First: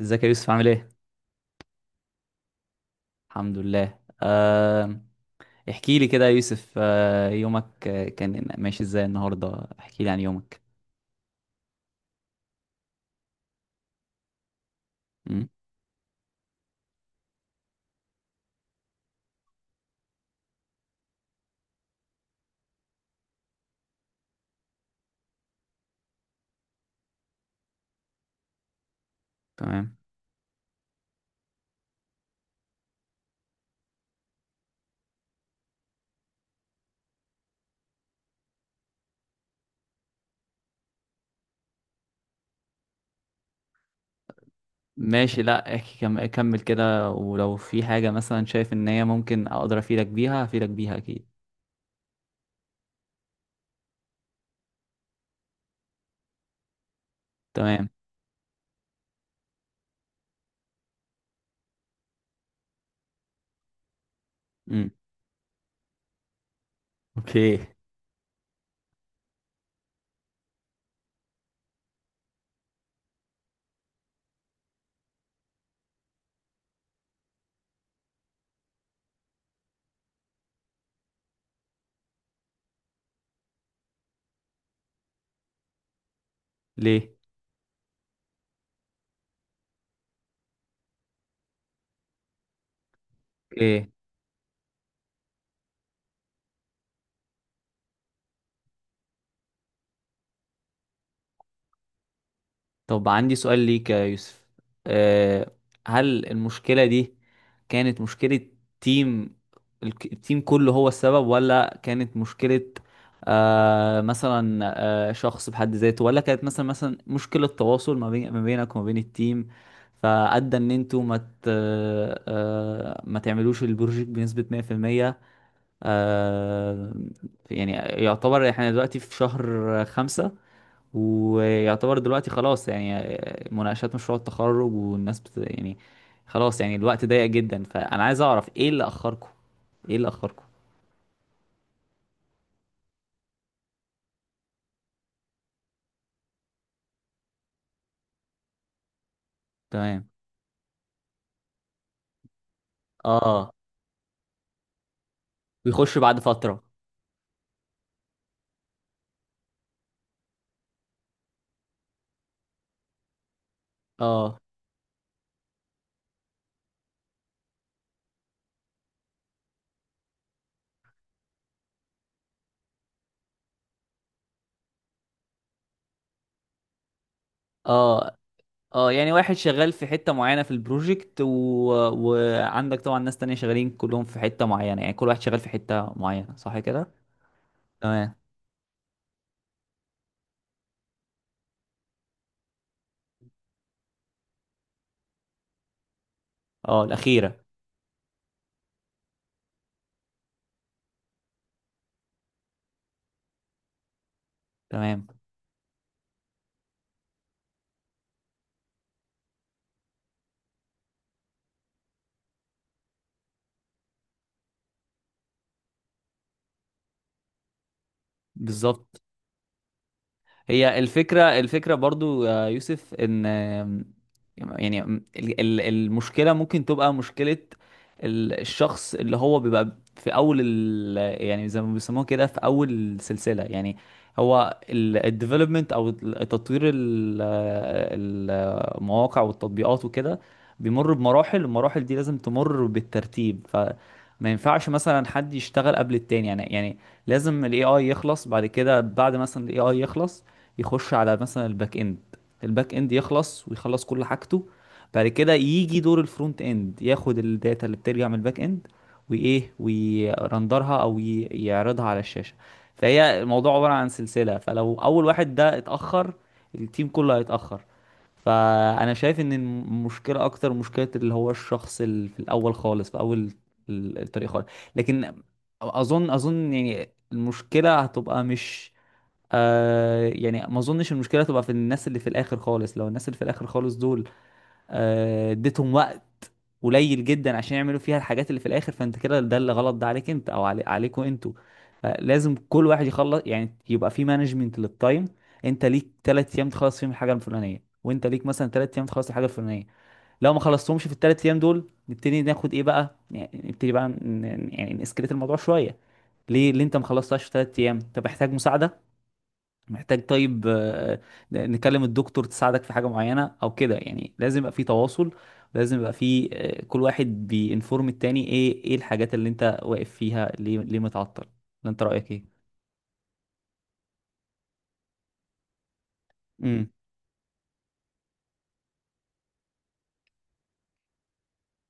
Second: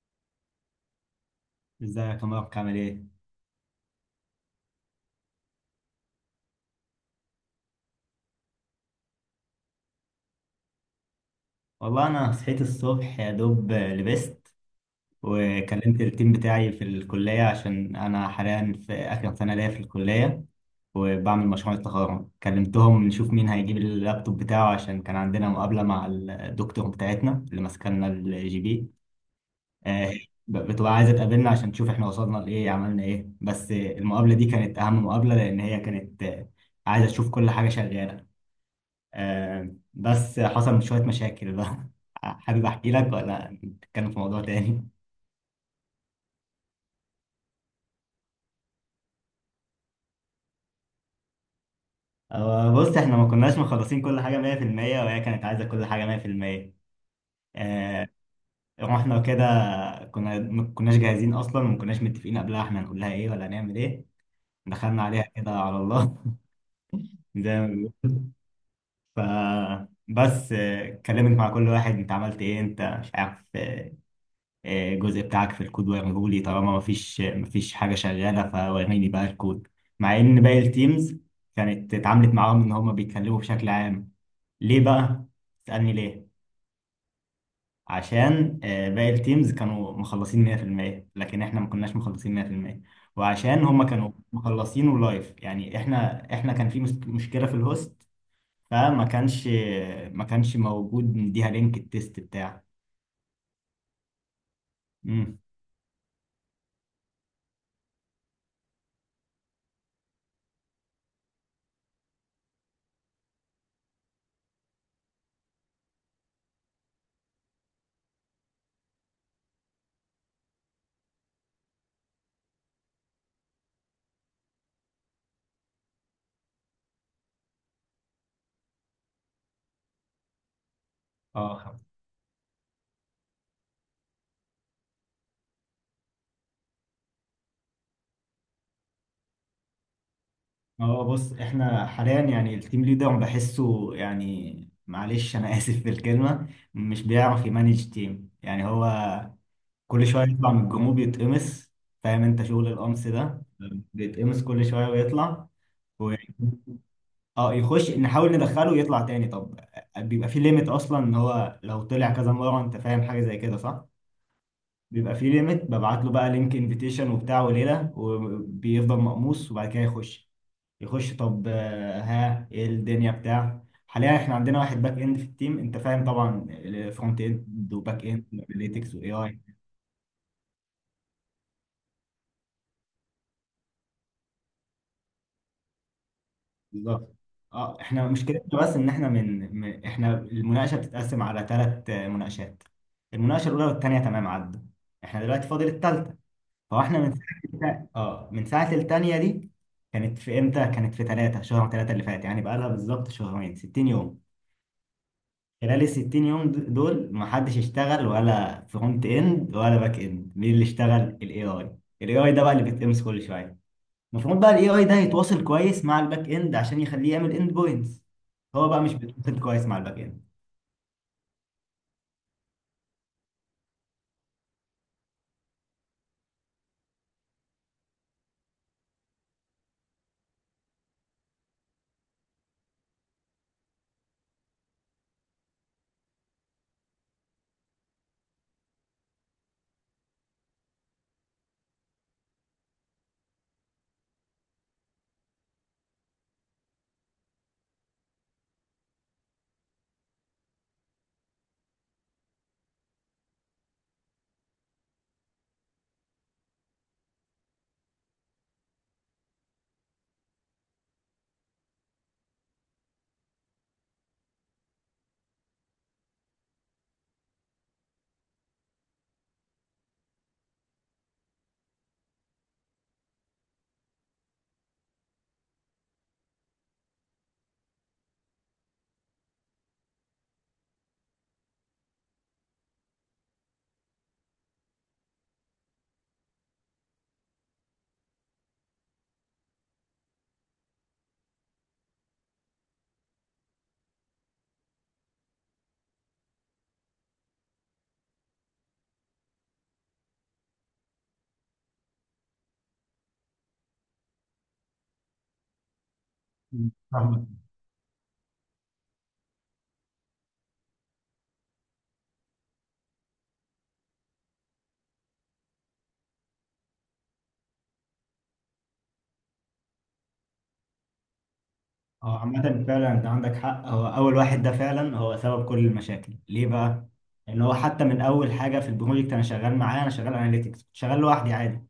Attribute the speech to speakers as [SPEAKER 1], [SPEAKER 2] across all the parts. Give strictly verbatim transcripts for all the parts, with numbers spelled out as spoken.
[SPEAKER 1] ازيك يا يوسف عامل ايه؟
[SPEAKER 2] ازيك يا مبارك عامل ايه؟
[SPEAKER 1] الحمد لله. أه... احكي لي كده يا يوسف، أه... يومك، آه، كان ماشي ازاي النهارده؟ احكي لي عن يومك.
[SPEAKER 2] والله انا صحيت الصبح يا دوب لبست،
[SPEAKER 1] مم.
[SPEAKER 2] وكلمت التيم بتاعي في الكلية عشان انا حاليا في اخر سنة ليا في الكلية وبعمل مشروع التخرج. كلمتهم نشوف مين هيجيب اللابتوب بتاعه، عشان كان عندنا مقابلة مع الدكتور بتاعتنا اللي ماسكلنا الجي بي.
[SPEAKER 1] تمام.
[SPEAKER 2] آه، ب- بتبقى عايزة تقابلنا عشان تشوف احنا وصلنا لايه، عملنا ايه. بس المقابلة دي كانت اهم مقابلة، لان هي كانت آه، عايزة تشوف كل حاجة شغالة. آه، بس حصل شوية مشاكل بقى. حابب أحكي لك ولا نتكلم في موضوع تاني؟
[SPEAKER 1] ماشي، لا احكي، كم... كمل كده، ولو في حاجة مثلا شايف ان هي ممكن اقدر افيدك بيها افيدك بيها اكيد.
[SPEAKER 2] آه، بص، إحنا ما كناش مخلصين كل حاجة مية في المية، وهي كانت عايزة كل حاجة مية في المية.
[SPEAKER 1] تمام.
[SPEAKER 2] آه، رحنا كده، كنا ما كناش جاهزين أصلا، وما كناش متفقين قبلها إحنا هنقول لها إيه ولا هنعمل إيه.
[SPEAKER 1] مم.
[SPEAKER 2] دخلنا عليها كده على الله.
[SPEAKER 1] اوكي.
[SPEAKER 2] زي ما بيقولوا. فبس آه، اتكلمت مع كل واحد، أنت عملت إيه؟ أنت مش عارف الجزء بتاعك في الكود؟ وريهولي. طالما مفيش مفيش حاجة شغالة فوريني بقى الكود، مع إن باقي التيمز كانت اتعاملت معاهم إن هما بيتكلموا بشكل عام. ليه بقى؟ تسألني ليه؟
[SPEAKER 1] ليه؟
[SPEAKER 2] عشان آه، باقي التيمز كانوا مخلصين مئة في المية، لكن إحنا ما كناش مخلصين مئة في المية، وعشان هما
[SPEAKER 1] اوكي.
[SPEAKER 2] كانوا مخلصينه لايف. يعني إحنا إحنا كان في مس- مشكلة في الهوست، فما كانش، ما كانش موجود نديها لينك التيست بتاعه.
[SPEAKER 1] طب عندي سؤال ليك يا يوسف.
[SPEAKER 2] امم.
[SPEAKER 1] أه، هل المشكلة دي كانت مشكلة تيم؟ الك- التيم كله هو السبب، ولا كانت مشكلة أه مثلا أه شخص بحد ذاته، ولا كانت مثلا مثلا مشكلة تواصل ما بين، ما بينك وما بين التيم، فأدى إن أنتوا ما ت- أه ما تعملوش البروجيكت بنسبة مية في المية؟ أه، يعني يعتبر احنا دلوقتي في شهر خمسة،
[SPEAKER 2] اه
[SPEAKER 1] ويعتبر دلوقتي خلاص، يعني مناقشات مشروع التخرج والناس بت... يعني خلاص، يعني الوقت ضيق جدا، فانا عايز اعرف ايه اللي اخركم، ايه اللي اخركم
[SPEAKER 2] اه. بص، احنا حاليا يعني التيم ليدر بحسه، يعني معلش انا اسف في الكلمه، مش بيعرف يمانج تيم. يعني هو كل
[SPEAKER 1] تمام.
[SPEAKER 2] شويه يطلع من الجروب يتقمص، فاهم انت شغل القمص ده؟
[SPEAKER 1] اه،
[SPEAKER 2] بيتقمص كل شويه ويطلع
[SPEAKER 1] ويخش
[SPEAKER 2] و...
[SPEAKER 1] بعد فترة.
[SPEAKER 2] اه، يخش نحاول ندخله ويطلع تاني. طب بيبقى في ليميت اصلا ان هو لو طلع كذا مره، انت فاهم حاجه زي كده صح؟
[SPEAKER 1] اه.
[SPEAKER 2] بيبقى فيه ليميت، ببعت له بقى لينك انفيتيشن وبتاع وليله، وبيفضل مقموص وبعد كده يخش يخش. طب آه، ها، ايه الدنيا بتاع؟ حاليا احنا عندنا واحد باك اند في التيم، انت فاهم طبعا فرونت اند وباك
[SPEAKER 1] اه.
[SPEAKER 2] اند
[SPEAKER 1] اه
[SPEAKER 2] اناليتكس
[SPEAKER 1] يعني
[SPEAKER 2] واي
[SPEAKER 1] واحد
[SPEAKER 2] اي.
[SPEAKER 1] شغال في حتة معينة في البروجكت و... وعندك طبعا ناس تانية شغالين كلهم في حتة معينة، يعني كل واحد شغال في حتة معينة، صح كده؟
[SPEAKER 2] بالظبط. اه احنا
[SPEAKER 1] تمام.
[SPEAKER 2] مشكلتنا بس ان احنا من, من احنا المناقشه بتتقسم على ثلاث مناقشات. المناقشه الاولى والثانيه تمام عدوا، احنا دلوقتي فاضل الثالثه. هو
[SPEAKER 1] اه،
[SPEAKER 2] احنا من
[SPEAKER 1] الأخيرة.
[SPEAKER 2] ساعة، اه من ساعة التانية دي. كانت في امتى؟ كانت في تلاتة شهر تلاتة اللي فات، يعني بقالها بالظبط شهرين، ستين يوم.
[SPEAKER 1] تمام.
[SPEAKER 2] خلال ال ستين يوم د- دول ما حدش اشتغل، ولا فرونت اند ولا باك اند. مين اللي اشتغل؟ الاي اي. الاي اي ده بقى اللي بيتقمص كل شوية. المفروض بقى الاي اي ده يتواصل كويس مع الباك اند عشان يخليه يعمل اند بوينتس. هو بقى مش
[SPEAKER 1] بالظبط.
[SPEAKER 2] بيتواصل كويس مع الباك
[SPEAKER 1] هي الفكرة الفكرة برضو يا يوسف ان يعني ال- ال- المشكلة ممكن تبقى مشكلة ال- الشخص اللي هو بيبقى في اول ال، يعني زي ما بيسموها كده في اول السلسلة، يعني هو الديفلوبمنت او ال- تطوير ال- المواقع والتطبيقات وكده، بيمر بمراحل. المراحل دي لازم تمر بالترتيب، فما ينفعش مثلا حد يشتغل قبل التاني، يعني يعني لازم الاي اي يخلص، بعد كده بعد مثلا الاي اي يخلص يخش على مثلا الباك اند، الباك اند يخلص ويخلص كل حاجته، بعد كده يجي دور الفرونت اند، ياخد الداتا اللي بترجع من الباك اند، وايه، ويرندرها او ي- يعرضها على الشاشة. فهي الموضوع عبارة عن سلسلة، فلو اول واحد ده اتأخر، التيم كله هيتأخر. فانا شايف ان المشكله اكتر مشكله اللي هو الشخص اللي في الاول خالص، في اول ال- الطريق خالص. لكن اظن اظن يعني المشكله هتبقى مش، آه يعني ما اظنش المشكله تبقى في الناس اللي في الاخر خالص. لو الناس اللي في الاخر خالص دول آه اديتهم وقت قليل جدا عشان يعملوا فيها الحاجات اللي في الاخر، فانت كده ده اللي غلط، ده عليك انت او علي، عليكوا انتوا. فلازم كل واحد يخلص، يعني يبقى في مانجمنت للتايم، انت ليك ثلاث ايام تخلص فيهم الحاجه الفلانيه، وانت ليك مثلا ثلاث ايام تخلص الحاجه الفلانيه. لو ما خلصتهمش في الثلاث ايام دول، نبتدي ناخد ايه بقى، يعني نبتدي بقى ن- ن- يعني نسكليت الموضوع شويه. ليه اللي انت ما خلصتهاش في
[SPEAKER 2] اند.
[SPEAKER 1] ثلاث ايام؟ انت محتاج مساعده، محتاج، طيب، آه، نكلم الدكتور تساعدك في حاجة معينة او كده، يعني لازم يبقى في تواصل، لازم يبقى في، آه، كل واحد بينفورم التاني ايه، ايه الحاجات اللي انت واقف فيها، ليه، ليه متعطل، ولا انت رأيك
[SPEAKER 2] هو
[SPEAKER 1] ايه؟
[SPEAKER 2] عامة فعلا انت عندك حق، هو اول واحد ده فعلا هو سبب كل المشاكل. ليه
[SPEAKER 1] امم.
[SPEAKER 2] بقى؟ لان هو حتى من اول حاجة في البروجكت انا شغال معاه، انا شغال اناليتكس، كنت شغال لوحدي عادي.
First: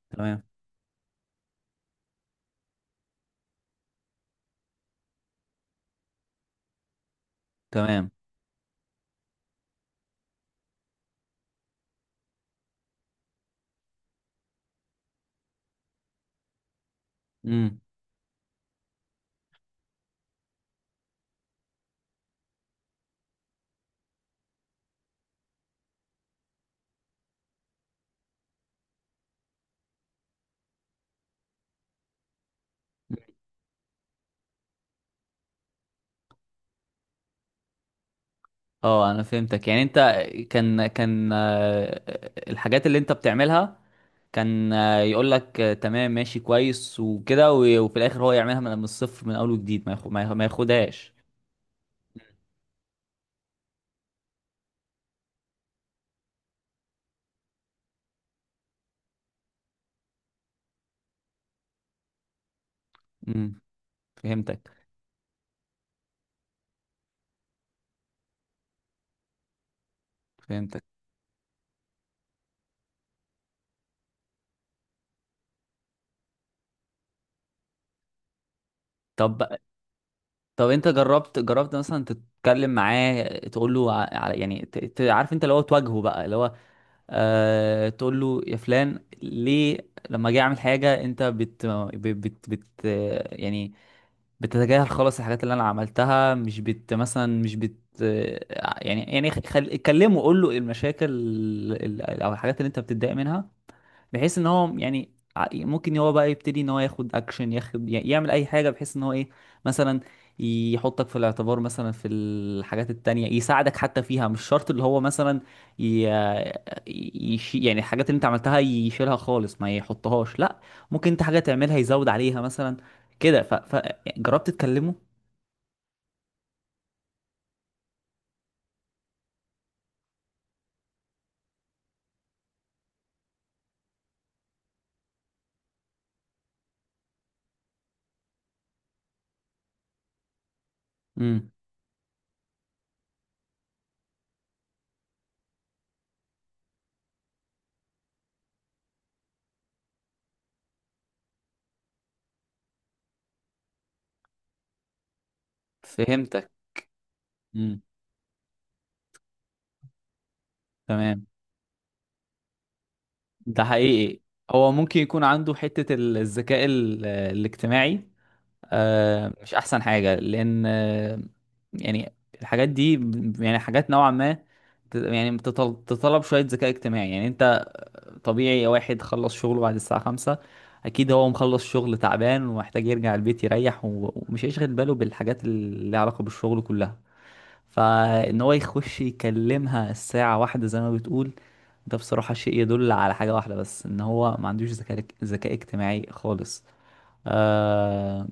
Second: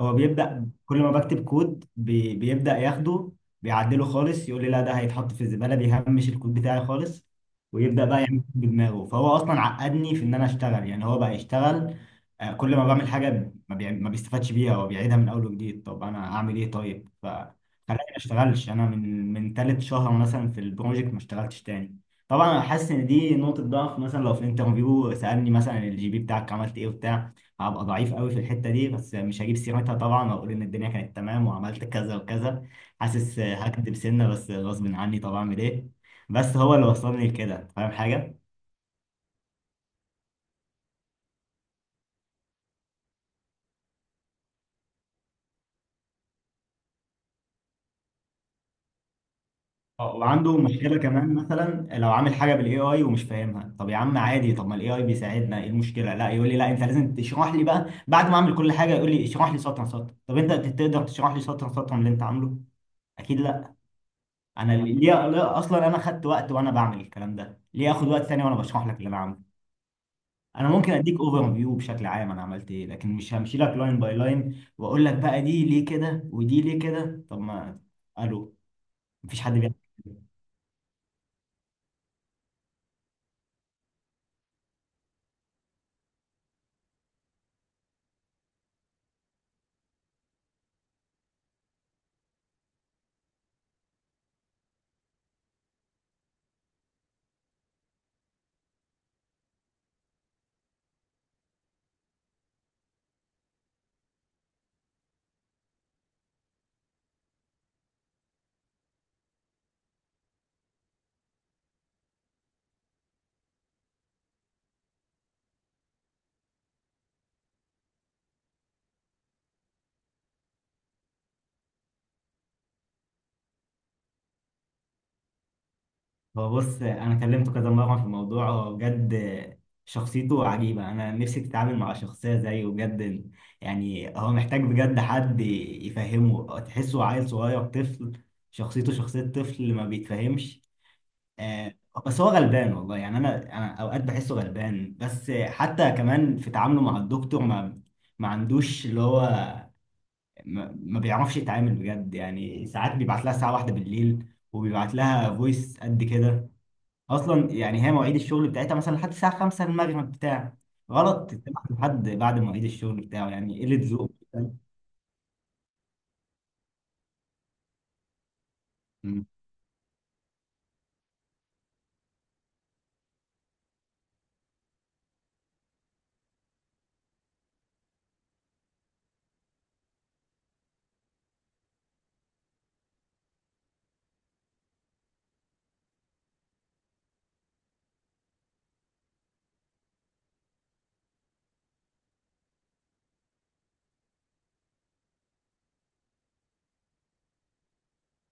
[SPEAKER 2] هو
[SPEAKER 1] تمام.
[SPEAKER 2] بيبدأ كل ما بكتب كود بي بيبدأ ياخده، بيعدله خالص، يقول لي لا ده هيتحط في الزبالة، بيهمش الكود بتاعي خالص ويبدأ
[SPEAKER 1] تمام.
[SPEAKER 2] بقى يعمل كود بدماغه. فهو اصلا عقدني في ان انا اشتغل. يعني هو بقى يشتغل، آه، كل ما بعمل حاجة ما, بيعم- ما بيستفادش بيها، هو بيعيدها من اول وجديد. طب انا اعمل ايه طيب؟
[SPEAKER 1] امم.
[SPEAKER 2] خلاني ما اشتغلش انا من من تالت شهر مثلا في البروجكت، ما اشتغلتش تاني. طبعا انا حاسس ان دي نقطه ضعف، مثلا لو في انترفيو سالني مثلا الجي بي بتاعك عملت ايه وبتاع، هبقى ضعيف قوي في الحته دي. بس مش هجيب سيرتها طبعا، واقول ان الدنيا كانت تمام وعملت كذا وكذا. حاسس هكدب سنه، بس غصب عني طبعا، اعمل ايه؟ بس هو اللي وصلني لكده، فاهم حاجه.
[SPEAKER 1] اه، انا فهمتك، يعني انت كان كان، آه، الحاجات اللي انت بتعملها كان آه، يقول لك، آه، تمام ماشي كويس وكده، و- وفي الاخر هو يعملها من من الصفر، من اول وجديد، ما ياخد،
[SPEAKER 2] اه،
[SPEAKER 1] ما ياخ- ما
[SPEAKER 2] وعنده مشكله
[SPEAKER 1] ياخدهاش.
[SPEAKER 2] كمان، مثلا لو عامل حاجه بالاي اي ومش فاهمها، طب يا عم عادي، طب ما الاي اي بيساعدنا، ايه المشكله؟ لا، يقول لي لا انت لازم تشرح لي بقى، بعد ما اعمل كل حاجه يقول لي اشرح لي سطر سطر. طب انت تقدر تشرح لي سطر سطر من اللي انت عامله؟ اكيد
[SPEAKER 1] امم.
[SPEAKER 2] لا.
[SPEAKER 1] فهمتك.
[SPEAKER 2] انا ليه؟ ليه اصلا انا خدت وقت وانا بعمل الكلام ده، ليه اخد وقت ثاني وانا بشرح لك اللي انا عامله؟ انا
[SPEAKER 1] فهمتك.
[SPEAKER 2] ممكن اديك اوفر فيو بشكل عام انا عملت ايه، لكن مش همشي لك لاين باي لاين واقول لك بقى دي ليه كده ودي ليه كده. طب ما الو، مفيش
[SPEAKER 1] طب
[SPEAKER 2] حد بيعمل كده.
[SPEAKER 1] طب انت جربت جربت مثلا تتكلم معاه، تقول له ع- على يعني ت- ت- عارف انت اللي هو تواجهه بقى، اللي هو آه، تقول له يا فلان، ليه لما اجي اعمل حاجه انت بت ب- بت بت يعني بتتجاهل خالص الحاجات اللي انا عملتها، مش بت مثلا مش بت يعني، يعني خل... كلمه، قول له المشاكل ال- ال- او الحاجات اللي انت بتتضايق منها، بحيث ان هو يعني، ع- ممكن هو بقى يبتدي ان هو ياخد اكشن، ياخد ي- يعمل اي حاجه، بحيث ان هو ايه، مثلا يحطك في الاعتبار مثلا في الحاجات التانية، يساعدك حتى فيها، مش شرط اللي هو مثلا ي... يشي... يعني الحاجات اللي انت عملتها يشيلها خالص ما يحطهاش، لا، ممكن انت حاجة تعملها يزود عليها مثلا كده، ف... ف... جربت تكلمه؟
[SPEAKER 2] هو بص، انا كلمته كذا مره في الموضوع، هو بجد شخصيته عجيبه، انا نفسي تتعامل مع شخصيه زيه بجد. يعني هو محتاج بجد حد يفهمه، تحسه عيل صغير طفل، شخصيته شخصيه طفل ما بيتفهمش.
[SPEAKER 1] امم.
[SPEAKER 2] آه، بس هو غلبان والله، يعني انا انا اوقات بحسه غلبان. بس حتى كمان في تعامله مع الدكتور ما ما عندوش اللي هو، ما, ما بيعرفش يتعامل بجد، يعني ساعات بيبعت لها الساعه واحدة بالليل، وبيبعت لها فويس قد
[SPEAKER 1] فهمتك.
[SPEAKER 2] كده اصلا.
[SPEAKER 1] امم.
[SPEAKER 2] يعني هي مواعيد الشغل بتاعتها مثلا لحد الساعه خمسة المغرب بتاع،
[SPEAKER 1] تمام.
[SPEAKER 2] غلط تتابع لحد بعد مواعيد الشغل بتاعه،
[SPEAKER 1] ده
[SPEAKER 2] يعني قله ذوق.
[SPEAKER 1] حقيقي. هو ممكن يكون عنده حتة ال- الذكاء ال- الاجتماعي،
[SPEAKER 2] أمم.
[SPEAKER 1] آه، مش احسن حاجه لان، آه، يعني الحاجات دي ب- يعني حاجات نوعا ما، ت- يعني بتطل- تطلب شويه ذكاء اجتماعي. يعني انت طبيعي واحد خلص شغله بعد الساعه خمسة، اكيد هو مخلص شغل تعبان ومحتاج يرجع البيت يريح، و- ومش هيشغل باله بالحاجات اللي لها علاقه بالشغل كلها، فان هو يخش يكلمها الساعه واحدة زي ما بتقول، ده بصراحه شيء يدل على حاجه واحده بس، ان هو ما عندوش ذكاء ذكاء اجتماعي خالص، آه،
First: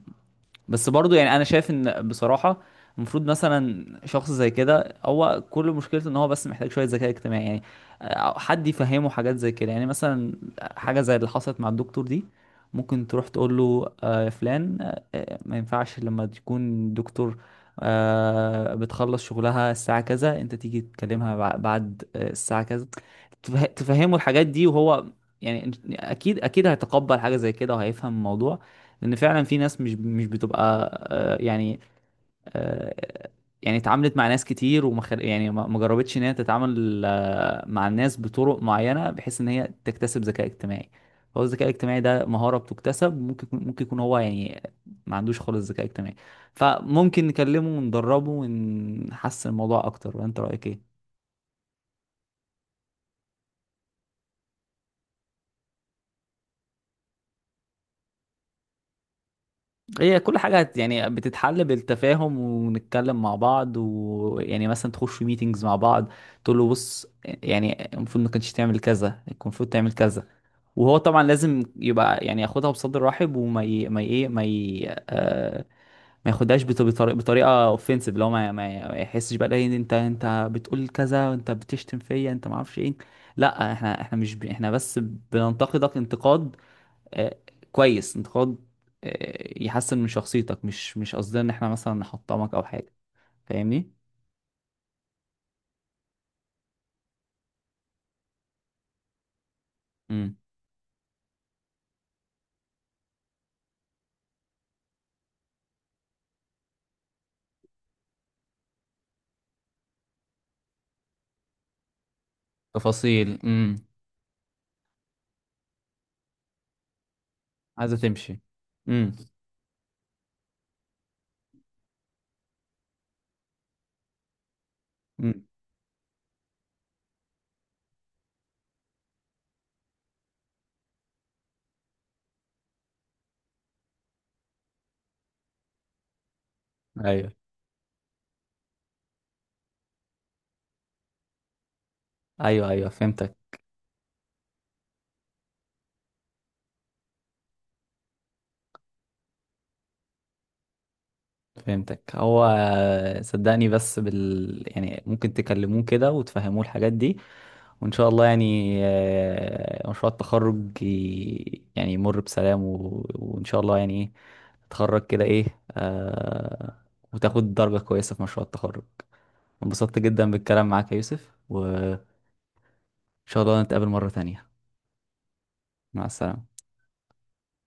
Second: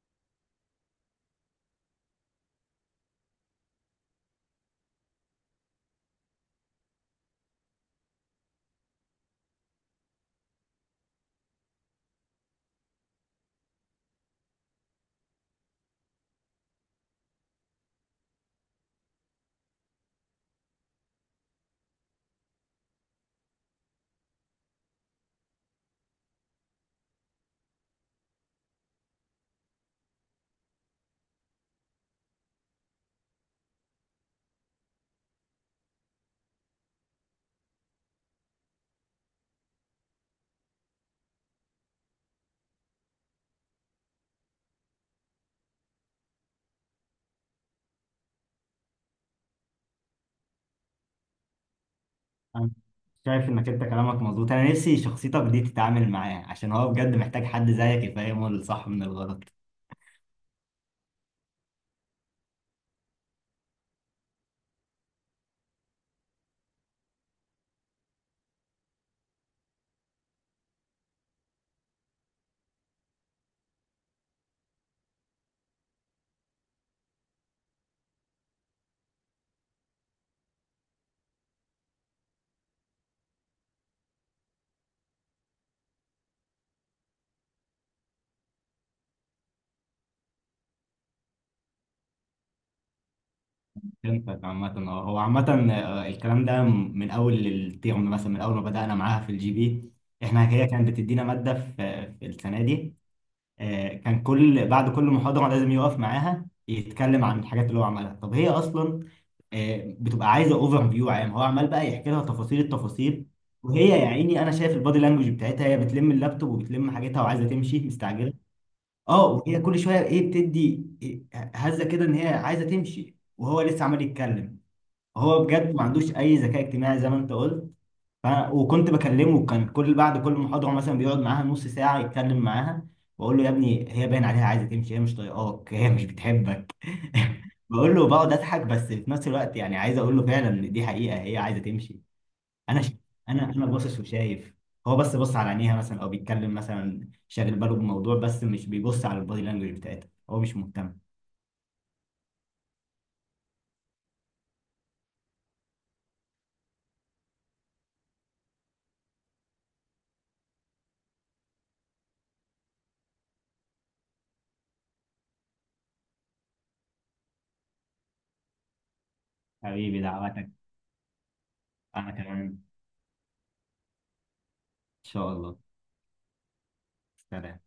[SPEAKER 1] بس برضو يعني انا شايف ان بصراحة المفروض مثلا شخص زي كده، هو كل مشكلته ان هو بس محتاج شوية ذكاء اجتماعي، يعني، آه، حد يفهمه حاجات زي كده، يعني مثلا حاجة زي اللي حصلت مع الدكتور دي، ممكن تروح تقول له آه يا فلان، آه آه، ما ينفعش لما تكون دكتور آه بتخلص شغلها الساعة كذا، انت تيجي تكلمها بع- بعد، آه، الساعة كذا، تفه- تفهمه الحاجات دي، وهو يعني اكيد اكيد هيتقبل حاجة زي كده، وهيفهم الموضوع. لان فعلا في ناس مش مش بتبقى، آه، يعني، آه، يعني اتعاملت مع ناس كتير، وما خل- يعني ما ما جربتش ان هي تتعامل، آه، مع الناس بطرق معينه، بحيث ان هي تكتسب ذكاء اجتماعي. هو الذكاء الاجتماعي ده مهاره بتكتسب، ممكن يكون- ممكن يكون هو يعني ما عندوش خالص ذكاء اجتماعي، فممكن نكلمه وندربه ونحسن الموضوع اكتر، وانت رايك ايه؟
[SPEAKER 2] أنا شايف انك انت كلامك مظبوط، انا نفسي شخصيتك دي تتعامل معاه، عشان هو بجد محتاج حد زيك يفهمه الصح من الغلط.
[SPEAKER 1] هي كل حاجة هت- يعني بتتحل بالتفاهم ونتكلم مع بعض، ويعني مثلا تخش في ميتينجز مع بعض، تقول له بص يعني المفروض ما كانش تعمل كذا، كان المفروض تعمل كذا، وهو طبعا لازم يبقى يعني ياخدها بصدر رحب، وما ي... ما ي... ايه ما ي... آه... ما ياخدهاش بط- بطريقة بطريقة اوفنسيف، لو ما ما ما يحسش بقى إيه، انت انت بتقول كذا وانت بتشتم فيا، انت ما اعرفش ايه، لا، احنا احنا مش ب... احنا بس بننتقدك انتقاد، آه، كويس، انتقاد، آه، يحسن من شخصيتك، مش مش قصدنا ان احنا مثلا نحطمك او حاجه. فاهمني؟
[SPEAKER 2] فهمتك. عامة اه هو عامة آه، الكلام ده م- من اول الترم، مثلا من اول ما بدأنا معاها في الجي بي.
[SPEAKER 1] امم.
[SPEAKER 2] احنا هي كانت بتدينا مادة في في السنة دي. آه، كان كل بعد كل محاضرة لازم يقف معاها يتكلم عن الحاجات اللي هو عملها. طب هي أصلا آه، بتبقى عايزة اوفر فيو عام، هو عمال بقى يحكي لها تفاصيل التفاصيل.
[SPEAKER 1] تفاصيل. امم.
[SPEAKER 2] وهي يا عيني أنا شايف البادي لانجوج بتاعتها، هي بتلم اللابتوب وبتلم حاجتها وعايزة تمشي
[SPEAKER 1] عايزه
[SPEAKER 2] مستعجلة.
[SPEAKER 1] تمشي. امم.
[SPEAKER 2] اه، وهي كل شوية ايه بتدي إيه هزة كده إن هي عايزة تمشي، وهو لسه عمال يتكلم. هو
[SPEAKER 1] امم.
[SPEAKER 2] بجد ما عندوش أي ذكاء اجتماعي زي ما أنت قلت. فأنا وكنت بكلمه، كان كل بعد كل محاضرة مثلا بيقعد معاها نص ساعة يتكلم معاها، وأقول له يا ابني هي باين عليها عايزة تمشي، هي مش طايقاك، هي مش بتحبك.
[SPEAKER 1] ايوه.
[SPEAKER 2] بقول له بقعد أضحك، بس في نفس الوقت يعني عايز أقول له فعلا إن دي حقيقة هي عايزة تمشي.
[SPEAKER 1] ايوه
[SPEAKER 2] أنا
[SPEAKER 1] ايوه
[SPEAKER 2] ش...
[SPEAKER 1] فهمتك.
[SPEAKER 2] أنا أنا باصص وشايف، هو بس بص على عينيها مثلا، أو بيتكلم مثلا شاغل باله بموضوع بس مش بيبص على البادي لانجوج بتاعتها، هو مش مهتم.
[SPEAKER 1] فهمتك. هو صدقني بس بال يعني ممكن تكلموه كده وتفهموه الحاجات دي، وإن شاء الله يعني آه، مشروع التخرج ي- يعني يمر بسلام و... وإن شاء الله يعني إيه، تتخرج كده إيه، آه، وتاخد درجة كويسة في مشروع التخرج. انبسطت
[SPEAKER 2] حبيبي
[SPEAKER 1] جدا
[SPEAKER 2] دعواتك.
[SPEAKER 1] بالكلام معاك يا يوسف، وإن
[SPEAKER 2] أنا كمان إن
[SPEAKER 1] شاء الله نتقابل مرة تانية.
[SPEAKER 2] شاء الله.
[SPEAKER 1] مع السلامة.
[SPEAKER 2] سلام.